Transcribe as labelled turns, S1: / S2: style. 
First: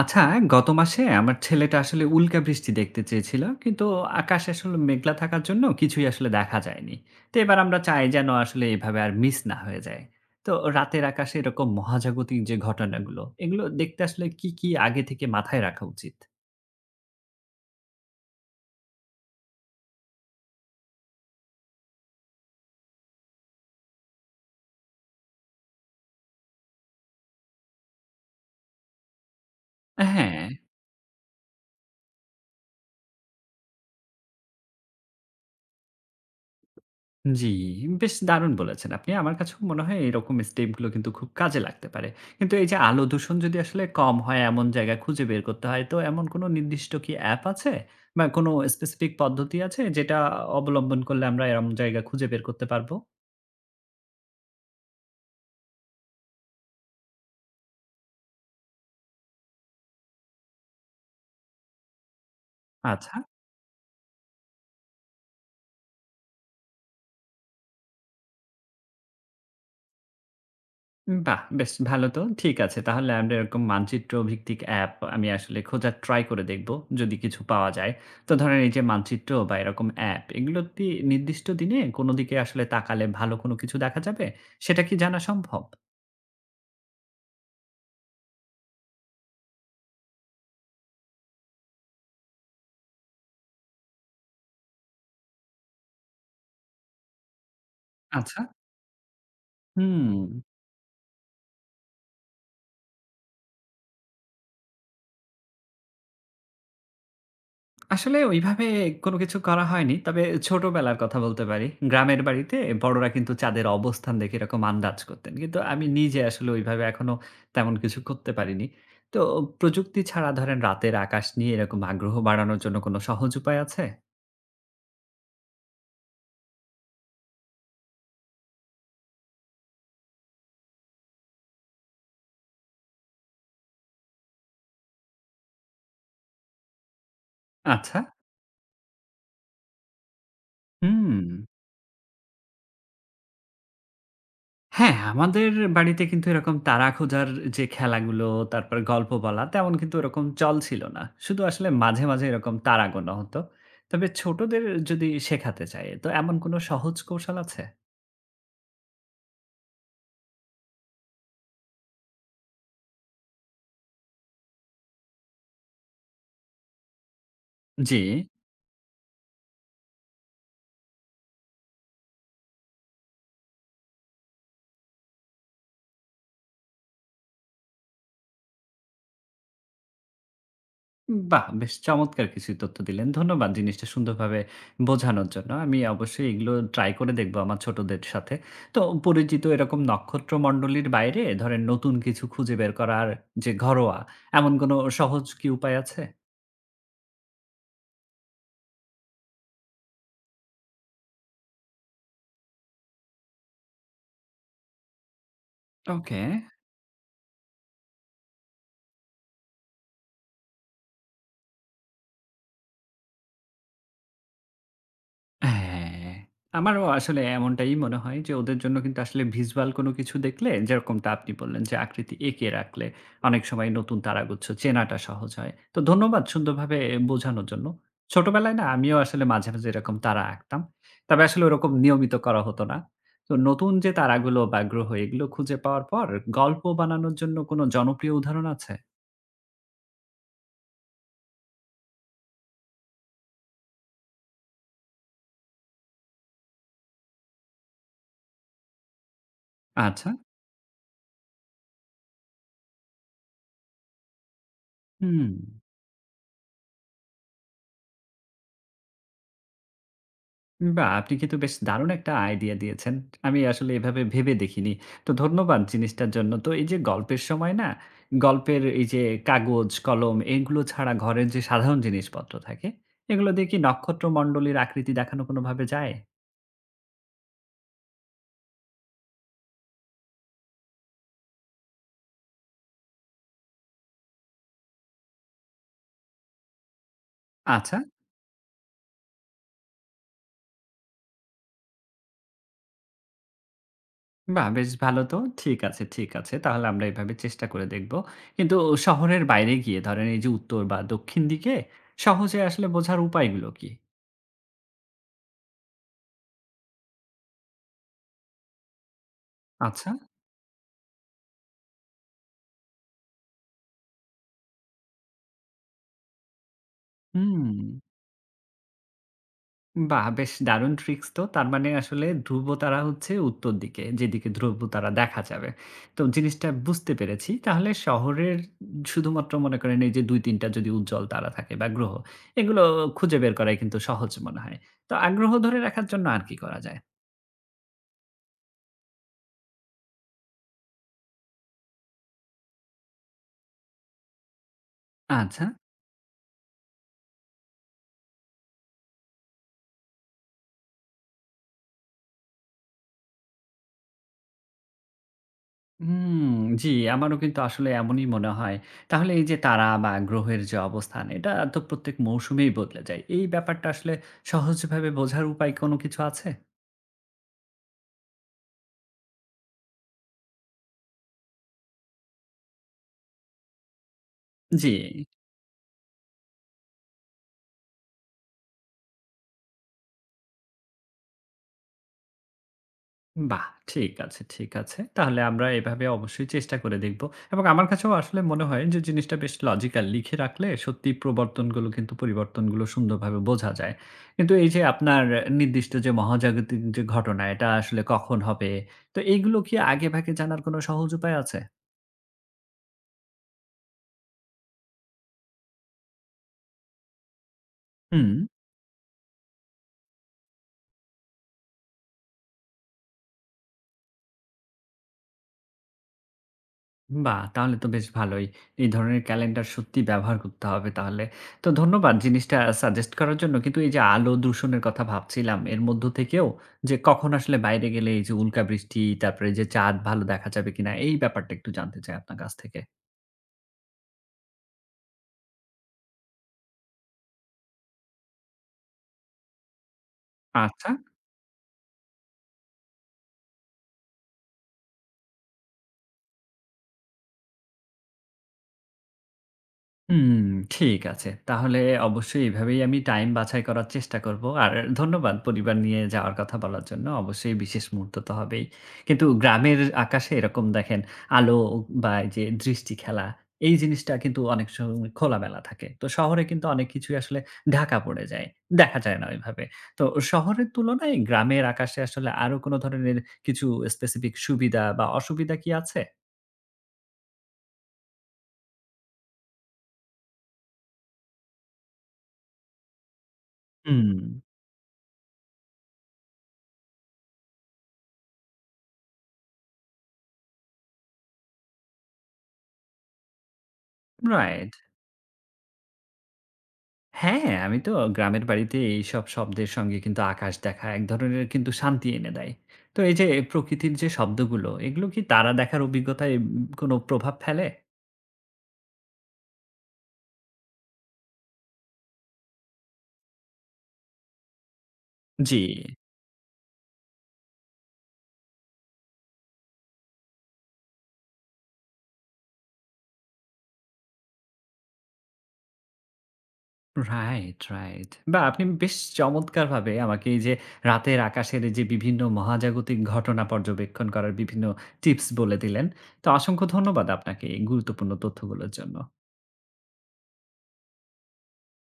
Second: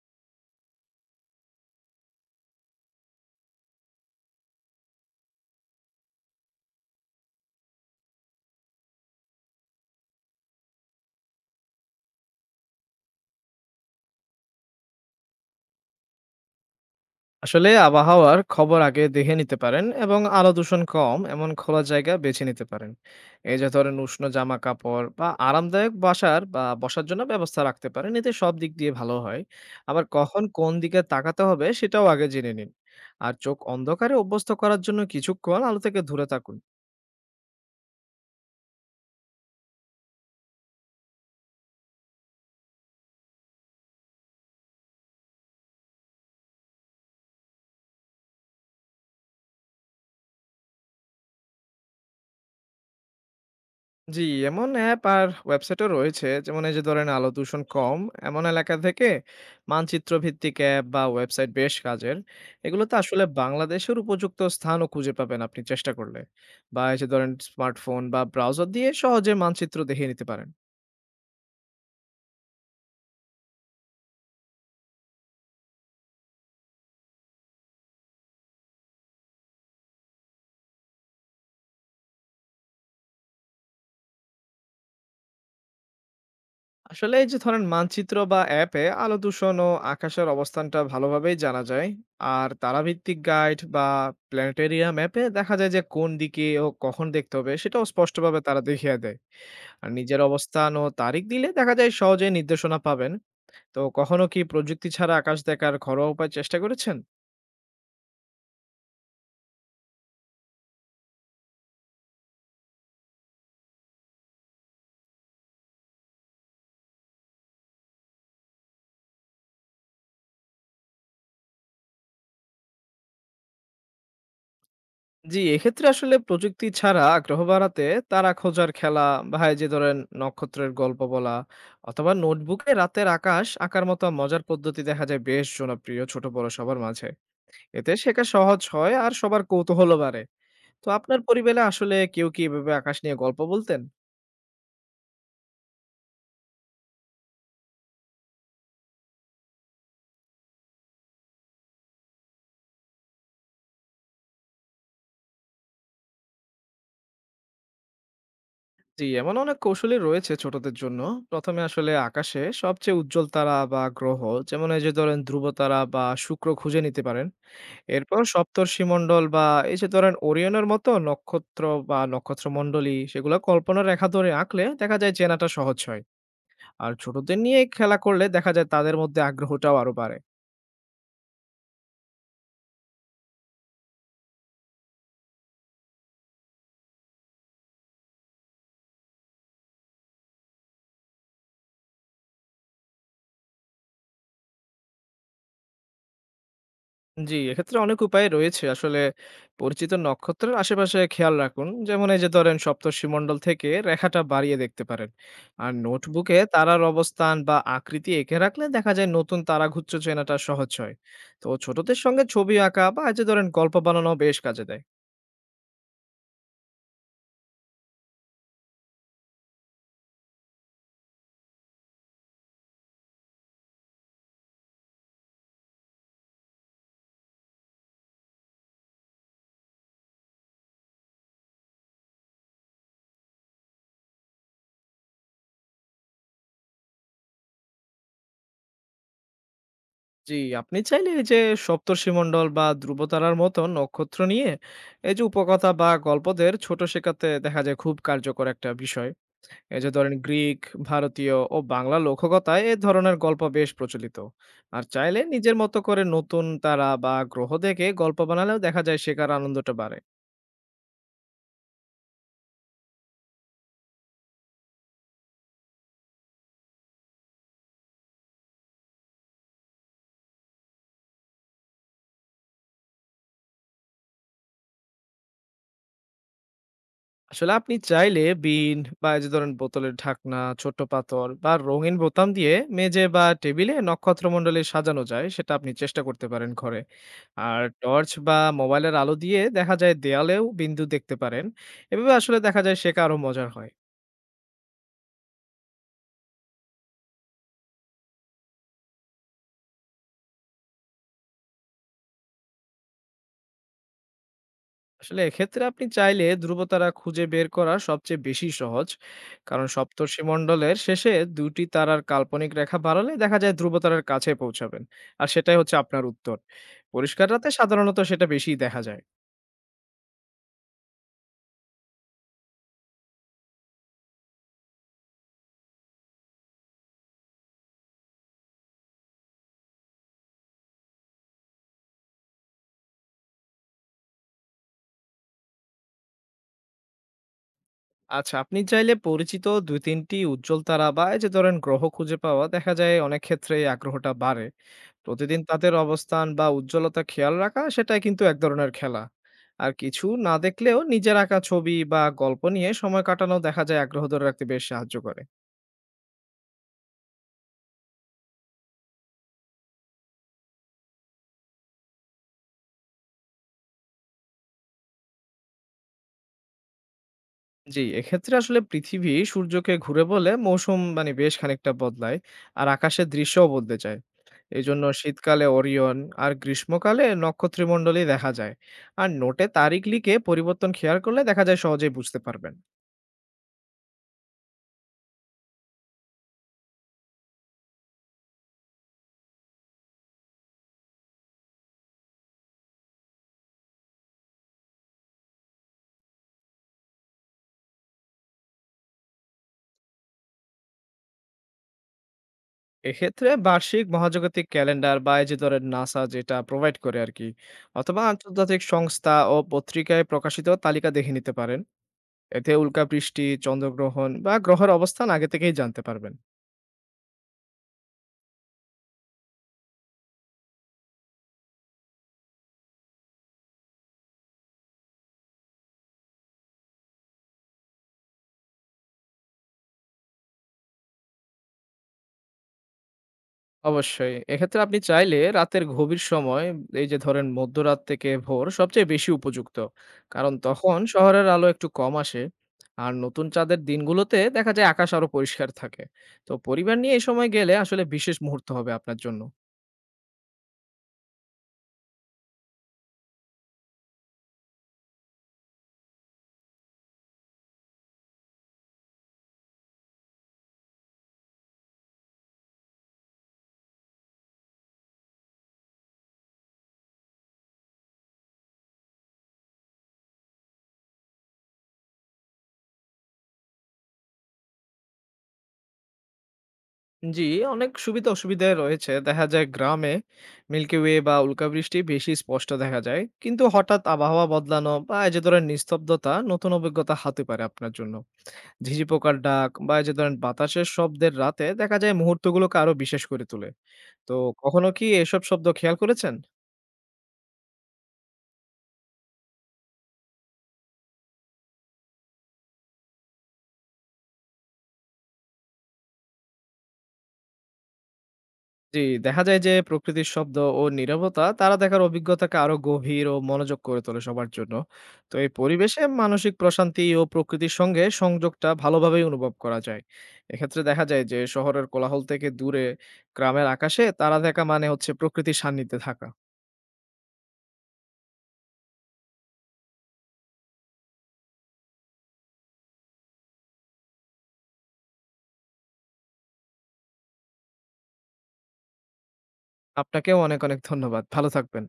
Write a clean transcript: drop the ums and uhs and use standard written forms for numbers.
S1: আচ্ছা, গত মাসে আমার ছেলেটা আসলে উল্কা বৃষ্টি দেখতে চেয়েছিল, কিন্তু আকাশ আসলে মেঘলা থাকার জন্য কিছুই আসলে দেখা যায়নি। তো এবার আমরা চাই যেন আসলে এভাবে আর মিস না হয়ে যায়। তো রাতের আকাশে এরকম মহাজাগতিক যে ঘটনাগুলো, এগুলো দেখতে আসলে কি আগে থেকে মাথায় রাখা উচিত?
S2: আসলে আবহাওয়ার খবর আগে দেখে নিতে পারেন এবং আলো দূষণ কম এমন খোলা জায়গা বেছে নিতে পারেন। এই যে ধরেন উষ্ণ জামা কাপড় বা আরামদায়ক বাসার বা বসার জন্য ব্যবস্থা রাখতে পারেন, এতে সব দিক দিয়ে ভালো হয়। আবার কখন
S1: হ্যাঁ।
S2: কোন দিকে তাকাতে হবে সেটাও আগে জেনে নিন। আর চোখ অন্ধকারে অভ্যস্ত করার জন্য কিছুক্ষণ আলো থেকে দূরে থাকুন।
S1: জি, বেশ দারুণ বলেছেন আপনি। আমার কাছেও মনে হয় এরকম স্টেপগুলো কিন্তু খুব কাজে লাগতে পারে। কিন্তু এই যে আলো দূষণ যদি আসলে কম হয় এমন জায়গা খুঁজে বের করতে হয়, তো এমন কোনো নির্দিষ্ট কি অ্যাপ আছে বা কোনো স্পেসিফিক পদ্ধতি আছে যেটা অবলম্বন করলে আমরা এরম জায়গা খুঁজে বের করতে পারবো?
S2: জি, এমন অ্যাপ আর ওয়েবসাইটও রয়েছে। যেমন এই যে ধরেন আলো দূষণ কম এমন এলাকা থেকে মানচিত্র ভিত্তিক অ্যাপ বা ওয়েবসাইট বেশ কাজের। এগুলোতে
S1: আচ্ছা।
S2: আসলে বাংলাদেশের উপযুক্ত স্থানও খুঁজে পাবেন আপনি চেষ্টা করলে। বা এই যে ধরেন স্মার্টফোন বা ব্রাউজার দিয়ে সহজে মানচিত্র দেখে নিতে পারেন।
S1: বাহ! বেশ ভালো তো। ঠিক আছে। তাহলে আমরা এরকম মানচিত্র ভিত্তিক অ্যাপ আমি আসলে খোঁজার ট্রাই করে দেখব, যদি কিছু পাওয়া যায়। তো ধরেন এই যে মানচিত্র বা এরকম অ্যাপ, এগুলো কি নির্দিষ্ট দিনে কোন দিকে আসলে তাকালে ভালো কোনো কিছু দেখা যাবে? সেটা কি জানা সম্ভব?
S2: আসলে এই যে ধরেন মানচিত্র বা অ্যাপে আলো দূষণ ও আকাশের অবস্থানটা ভালোভাবেই জানা যায়। আর তারাভিত্তিক গাইড বা প্ল্যানেটেরিয়াম অ্যাপে দেখা যায় যে কোন দিকে ও কখন দেখতে হবে সেটাও স্পষ্টভাবে
S1: আচ্ছা।
S2: তারা দেখিয়ে দেয়। আর
S1: হুম।
S2: নিজের অবস্থান ও তারিখ দিলে দেখা যায় সহজেই নির্দেশনা পাবেন। তো কখনো কি প্রযুক্তি ছাড়া আকাশ দেখার ঘরোয়া উপায় চেষ্টা করেছেন?
S1: আসলে ওইভাবে কোনো কিছু করা হয়নি। তবে ছোটবেলার কথা বলতে পারি। গ্রামের বাড়িতে বড়রা কিন্তু চাঁদের অবস্থান দেখে এরকম আন্দাজ করতেন। কিন্তু আমি নিজে আসলে ওইভাবে এখনো তেমন কিছু করতে পারিনি। তো প্রযুক্তি ছাড়া ধরেন রাতের আকাশ নিয়ে এরকম আগ্রহ বাড়ানোর জন্য কোনো সহজ উপায় আছে?
S2: জি, এক্ষেত্রে আসলে প্রযুক্তি ছাড়া আগ্রহ বাড়াতে তারা খোঁজার খেলা বা এই যে ধরেন নক্ষত্রের গল্প বলা অথবা নোটবুকে রাতের আকাশ আঁকার মতো মজার পদ্ধতি দেখা যায় বেশ জনপ্রিয় ছোট বড় সবার মাঝে। এতে
S1: আচ্ছা।
S2: শেখা সহজ হয় আর সবার কৌতূহলও বাড়ে। তো
S1: হুম।
S2: আপনার পরিবেলে আসলে কেউ কি এভাবে আকাশ নিয়ে গল্প বলতেন?
S1: হ্যাঁ, আমাদের বাড়িতে কিন্তু এরকম তারা খোঁজার যে খেলাগুলো, তারপরে গল্প বলা, তেমন কিন্তু ওরকম চল ছিল না। শুধু আসলে মাঝে, মাঝে এরকম তারা গোনা হতো। তবে ছোটদের যদি শেখাতে চাই, তো এমন কোনো সহজ কৌশল আছে?
S2: জি, এমন অনেক কৌশলই রয়েছে ছোটদের জন্য। ১ম এ আসলে আকাশে সবচেয়ে উজ্জ্বল তারা বা গ্রহ যেমন এই যে ধরেন ধ্রুব তারা বা শুক্র খুঁজে নিতে পারেন।
S1: জি।
S2: এরপর সপ্তর্ষিমণ্ডল বা এই যে ধরেন ওরিয়নের মতো নক্ষত্র বা নক্ষত্রমণ্ডলী সেগুলো কল্পনার রেখা ধরে আঁকলে দেখা যায় চেনাটা সহজ হয়। আর ছোটদের নিয়ে খেলা করলে দেখা যায় তাদের মধ্যে আগ্রহটাও আরো বাড়ে।
S1: বাহ! বেশ চমৎকার কিছু তথ্য দিলেন। ধন্যবাদ জিনিসটা সুন্দরভাবে বোঝানোর জন্য। আমি অবশ্যই এগুলো ট্রাই করে দেখব আমার ছোটদের সাথে। তো পরিচিত এরকম নক্ষত্রমণ্ডলীর বাইরে ধরেন নতুন কিছু খুঁজে বের করার যে ঘরোয়া, এমন কোনো সহজ কি উপায় আছে?
S2: জি, এক্ষেত্রে অনেক উপায় রয়েছে। আসলে পরিচিত নক্ষত্রের আশেপাশে খেয়াল রাখুন। যেমন এই যে ধরেন সপ্তর্ষিমণ্ডল থেকে রেখাটা বাড়িয়ে দেখতে পারেন। আর
S1: ওকে।
S2: নোটবুকে তারার অবস্থান বা আকৃতি এঁকে রাখলে দেখা যায় নতুন তারাগুচ্ছ চেনাটা সহজ হয়। তো ছোটদের সঙ্গে ছবি আঁকা বা এই যে ধরেন গল্প বানানো বেশ কাজে দেয়।
S1: হ্যাঁ, আমারও আসলে এমনটাই মনে হয় যে ওদের জন্য কিন্তু আসলে ভিজুয়াল কোনো কিছু দেখলে যেরকমটা আপনি বললেন যে আকৃতি এঁকে রাখলে অনেক সময় নতুন তারাগুচ্ছ চেনাটা সহজ হয়। তো ধন্যবাদ সুন্দরভাবে বোঝানোর জন্য। ছোটবেলায় না আমিও আসলে মাঝে, মাঝে এরকম তারা আঁকতাম। তবে আসলে ওরকম নিয়মিত করা হতো না। তো নতুন যে তারাগুলো বা গ্রহ এগুলো খুঁজে পাওয়ার পর গল্প বানানোর জন্য কোনো জনপ্রিয় উদাহরণ আছে?
S2: জি, আপনি চাইলে এই যে সপ্তর্ষিমণ্ডল বা ধ্রুবতারার মতো নক্ষত্র নিয়ে এই যে উপকথা বা গল্পদের ছোট শেখাতে দেখা যায় খুব কার্যকর একটা বিষয়। এই যে
S1: আচ্ছা,
S2: ধরেন গ্রিক, ভারতীয় ও বাংলা লোককথায় এ ধরনের গল্প বেশ প্রচলিত। আর চাইলে
S1: হুম।
S2: নিজের মতো করে নতুন তারা বা গ্রহ দেখে গল্প বানালেও দেখা যায় শেখার আনন্দটা বাড়ে।
S1: বাহ! আপনি কিন্তু বেশ দারুণ একটা আইডিয়া দিয়েছেন। আমি আসলে এভাবে ভেবে দেখিনি। তো ধন্যবাদ জিনিসটার জন্য। তো এই যে গল্পের সময় না, গল্পের এই যে কাগজ, কলম এগুলো ছাড়া ঘরের যে সাধারণ জিনিসপত্র থাকে, এগুলো দিয়ে কি নক্ষত্রমণ্ডলীর আকৃতি দেখানো কোনোভাবে যায়?
S2: আসলে আপনি চাইলে বিন বা এই যে ধরেন বোতলের ঢাকনা, ছোট্ট পাথর বা রঙিন বোতাম দিয়ে মেঝে বা টেবিলে নক্ষত্রমণ্ডলী সাজানো যায়, সেটা আপনি চেষ্টা করতে পারেন ঘরে। আর
S1: আচ্ছা,
S2: টর্চ বা মোবাইলের আলো দিয়ে দেখা যায় দেয়ালেও বিন্দু দেখতে পারেন। এভাবে আসলে দেখা যায় শেখা আরো মজার হয়।
S1: বাহ! বেশ ভালো তো। ঠিক আছে, ঠিক আছে। তাহলে আমরা এভাবে চেষ্টা করে দেখব। কিন্তু শহরের বাইরে গিয়ে ধরেন এই যে উত্তর বা দক্ষিণ দিকে সহজে আসলে বোঝার উপায়গুলো কি?
S2: আসলে এক্ষেত্রে আপনি চাইলে ধ্রুবতারা খুঁজে বের করা সবচেয়ে বেশি সহজ, কারণ
S1: আচ্ছা,
S2: সপ্তর্ষিমণ্ডলের শেষে দুটি তারার কাল্পনিক রেখা বাড়ালে দেখা যায় ধ্রুবতারার কাছে পৌঁছাবেন। আর সেটাই হচ্ছে আপনার উত্তর। পরিষ্কার
S1: হুম।
S2: রাতে সাধারণত সেটা বেশি দেখা যায়।
S1: বাহ! বেশ দারুণ ট্রিক্স তো। তার মানে আসলে ধ্রুবতারা হচ্ছে উত্তর দিকে, যেদিকে ধ্রুবতারা দেখা যাবে। তো জিনিসটা বুঝতে পেরেছি। তাহলে শহরের শুধুমাত্র মনে করেন এই যে ২-৩ টা যদি উজ্জ্বল তারা থাকে বা গ্রহ, এগুলো খুঁজে বের করাই কিন্তু সহজ মনে হয়। তো আগ্রহ ধরে রাখার জন্য আর কি করা যায়?
S2: আচ্ছা, আপনি চাইলে পরিচিত দুই তিনটি উজ্জ্বল তারা বা এই যে ধরেন গ্রহ খুঁজে পাওয়া দেখা যায় অনেক ক্ষেত্রে এই আগ্রহটা বাড়ে। প্রতিদিন
S1: আচ্ছা।
S2: তাদের অবস্থান বা উজ্জ্বলতা খেয়াল রাখা সেটাই কিন্তু এক ধরনের খেলা। আর কিছু না দেখলেও নিজের আঁকা ছবি বা গল্প নিয়ে সময় কাটানো দেখা যায় আগ্রহ ধরে রাখতে বেশ সাহায্য করে।
S1: হুম, জি, আমারও কিন্তু আসলে এমনই মনে হয়। তাহলে এই যে তারা বা গ্রহের যে অবস্থান, এটা তো প্রত্যেক মৌসুমেই বদলে যায়। এই ব্যাপারটা আসলে সহজভাবে বোঝার উপায় কোনো কিছু আছে?
S2: জি, এক্ষেত্রে আসলে পৃথিবী সূর্যকে ঘুরে বলে মৌসুম মানে বেশ খানিকটা বদলায়। আর আকাশের দৃশ্যও বদলে যায়। এই
S1: জি।
S2: জন্য শীতকালে ওরিয়ন আর গ্রীষ্মকালে নক্ষত্রমণ্ডলী দেখা যায়। আর নোটে তারিখ লিখে পরিবর্তন খেয়াল করলে দেখা যায় সহজেই বুঝতে পারবেন।
S1: বাহ! ঠিক আছে, ঠিক আছে। তাহলে আমরা এভাবে অবশ্যই চেষ্টা করে দেখব। এবং আমার কাছেও আসলে মনে হয় যে জিনিসটা বেশ লজিক্যাল। লিখে রাখলে সত্যিই প্রবর্তনগুলো কিন্তু পরিবর্তনগুলো সুন্দরভাবে বোঝা যায়। কিন্তু এই যে আপনার নির্দিষ্ট যে মহাজাগতিক যে ঘটনা এটা আসলে কখন হবে? তো এইগুলো কি আগেভাগে জানার কোনো সহজ উপায় আছে?
S2: এক্ষেত্রে বার্ষিক মহাজাগতিক ক্যালেন্ডার বা এই যে ধরেন নাসা যেটা প্রোভাইড করে আর কি, অথবা
S1: হুম।
S2: আন্তর্জাতিক সংস্থা ও পত্রিকায় প্রকাশিত তালিকা দেখে নিতে পারেন। এতে উল্কাবৃষ্টি, চন্দ্রগ্রহণ বা গ্রহের অবস্থান আগে থেকেই জানতে পারবেন।
S1: বাহ! তাহলে তো বেশ ভালোই। এই ধরনের ক্যালেন্ডার সত্যিই ব্যবহার করতে হবে তাহলে। তো ধন্যবাদ জিনিসটা সাজেস্ট করার জন্য। কিন্তু এই যে আলো দূষণের কথা ভাবছিলাম, এর মধ্য থেকেও যে কখন আসলে বাইরে গেলে এই যে উল্কা বৃষ্টি, তারপরে এই যে চাঁদ ভালো দেখা যাবে কিনা? এই ব্যাপারটা একটু জানতে চাই আপনার কাছ থেকে।
S2: অবশ্যই এক্ষেত্রে আপনি চাইলে রাতের গভীর সময়, এই যে ধরেন মধ্যরাত থেকে ভোর সবচেয়ে বেশি উপযুক্ত, কারণ
S1: আচ্ছা।
S2: তখন শহরের আলো একটু কম আসে। আর নতুন চাঁদের দিনগুলোতে দেখা যায় আকাশ আরো পরিষ্কার থাকে। তো পরিবার নিয়ে এই সময় গেলে আসলে বিশেষ মুহূর্ত হবে আপনার জন্য।
S1: হুম, ঠিক আছে। তাহলে অবশ্যই এভাবেই আমি টাইম বাছাই করার চেষ্টা করব। আর ধন্যবাদ পরিবার নিয়ে যাওয়ার কথা বলার জন্য। অবশ্যই বিশেষ মুহূর্ত তো হবেই। কিন্তু গ্রামের আকাশে এরকম দেখেন আলো বা এই যে দৃষ্টি খেলা, এই জিনিসটা কিন্তু অনেক সময় খোলামেলা থাকে। তো শহরে কিন্তু অনেক কিছুই আসলে ঢাকা পড়ে যায়। দেখা যায় না ওইভাবে। তো শহরের তুলনায় গ্রামের আকাশে আসলে আরো কোনো ধরনের কিছু স্পেসিফিক সুবিধা বা অসুবিধা কি আছে?
S2: জি, অনেক সুবিধা-অসুবিধা রয়েছে। দেখা যায় গ্রামে মিল্কি ওয়ে বা উল্কা বৃষ্টি বেশি স্পষ্ট দেখা যায়। কিন্তু হঠাৎ
S1: হুম।
S2: আবহাওয়া বদলানো বা এই যে ধরেন নিস্তব্ধতা নতুন অভিজ্ঞতা হতে পারে আপনার জন্য। ঝিঝি পোকার ডাক বা এই যে ধরেন বাতাসের শব্দের রাতে দেখা যায় মুহূর্তগুলোকে আরো বিশেষ করে তোলে। তো
S1: রাইট।
S2: কখনো কি এসব শব্দ খেয়াল করেছেন?
S1: হ্যাঁ, আমি তো গ্রামের বাড়িতে এইসব শব্দের সঙ্গে কিন্তু আকাশ দেখা এক ধরনের কিন্তু শান্তি এনে দেয়। তো এই যে প্রকৃতির যে শব্দগুলো, এগুলো কি তারা দেখার অভিজ্ঞতায় কোনো প্রভাব ফেলে?
S2: জি, দেখা যায় যে প্রকৃতির শব্দ ও নীরবতা তারা দেখার অভিজ্ঞতাকে আরো গভীর ও মনোযোগ করে তোলে সবার জন্য। তো এই
S1: জি।
S2: পরিবেশে মানসিক প্রশান্তি ও প্রকৃতির সঙ্গে সংযোগটা ভালোভাবেই অনুভব করা যায়। এক্ষেত্রে দেখা যায় যে শহরের কোলাহল থেকে দূরে গ্রামের আকাশে তারা দেখা মানে হচ্ছে প্রকৃতির সান্নিধ্যে থাকা।
S1: Right, right. বাহ! আপনি বেশ চমৎকারভাবে আমাকে এই যে রাতের আকাশের এই যে বিভিন্ন মহাজাগতিক ঘটনা পর্যবেক্ষণ করার বিভিন্ন টিপস বলে দিলেন। তো অসংখ্য ধন্যবাদ আপনাকে এই গুরুত্বপূর্ণ তথ্যগুলোর জন্য।
S2: আপনাকেও অনেক অনেক ধন্যবাদ, ভালো থাকবেন।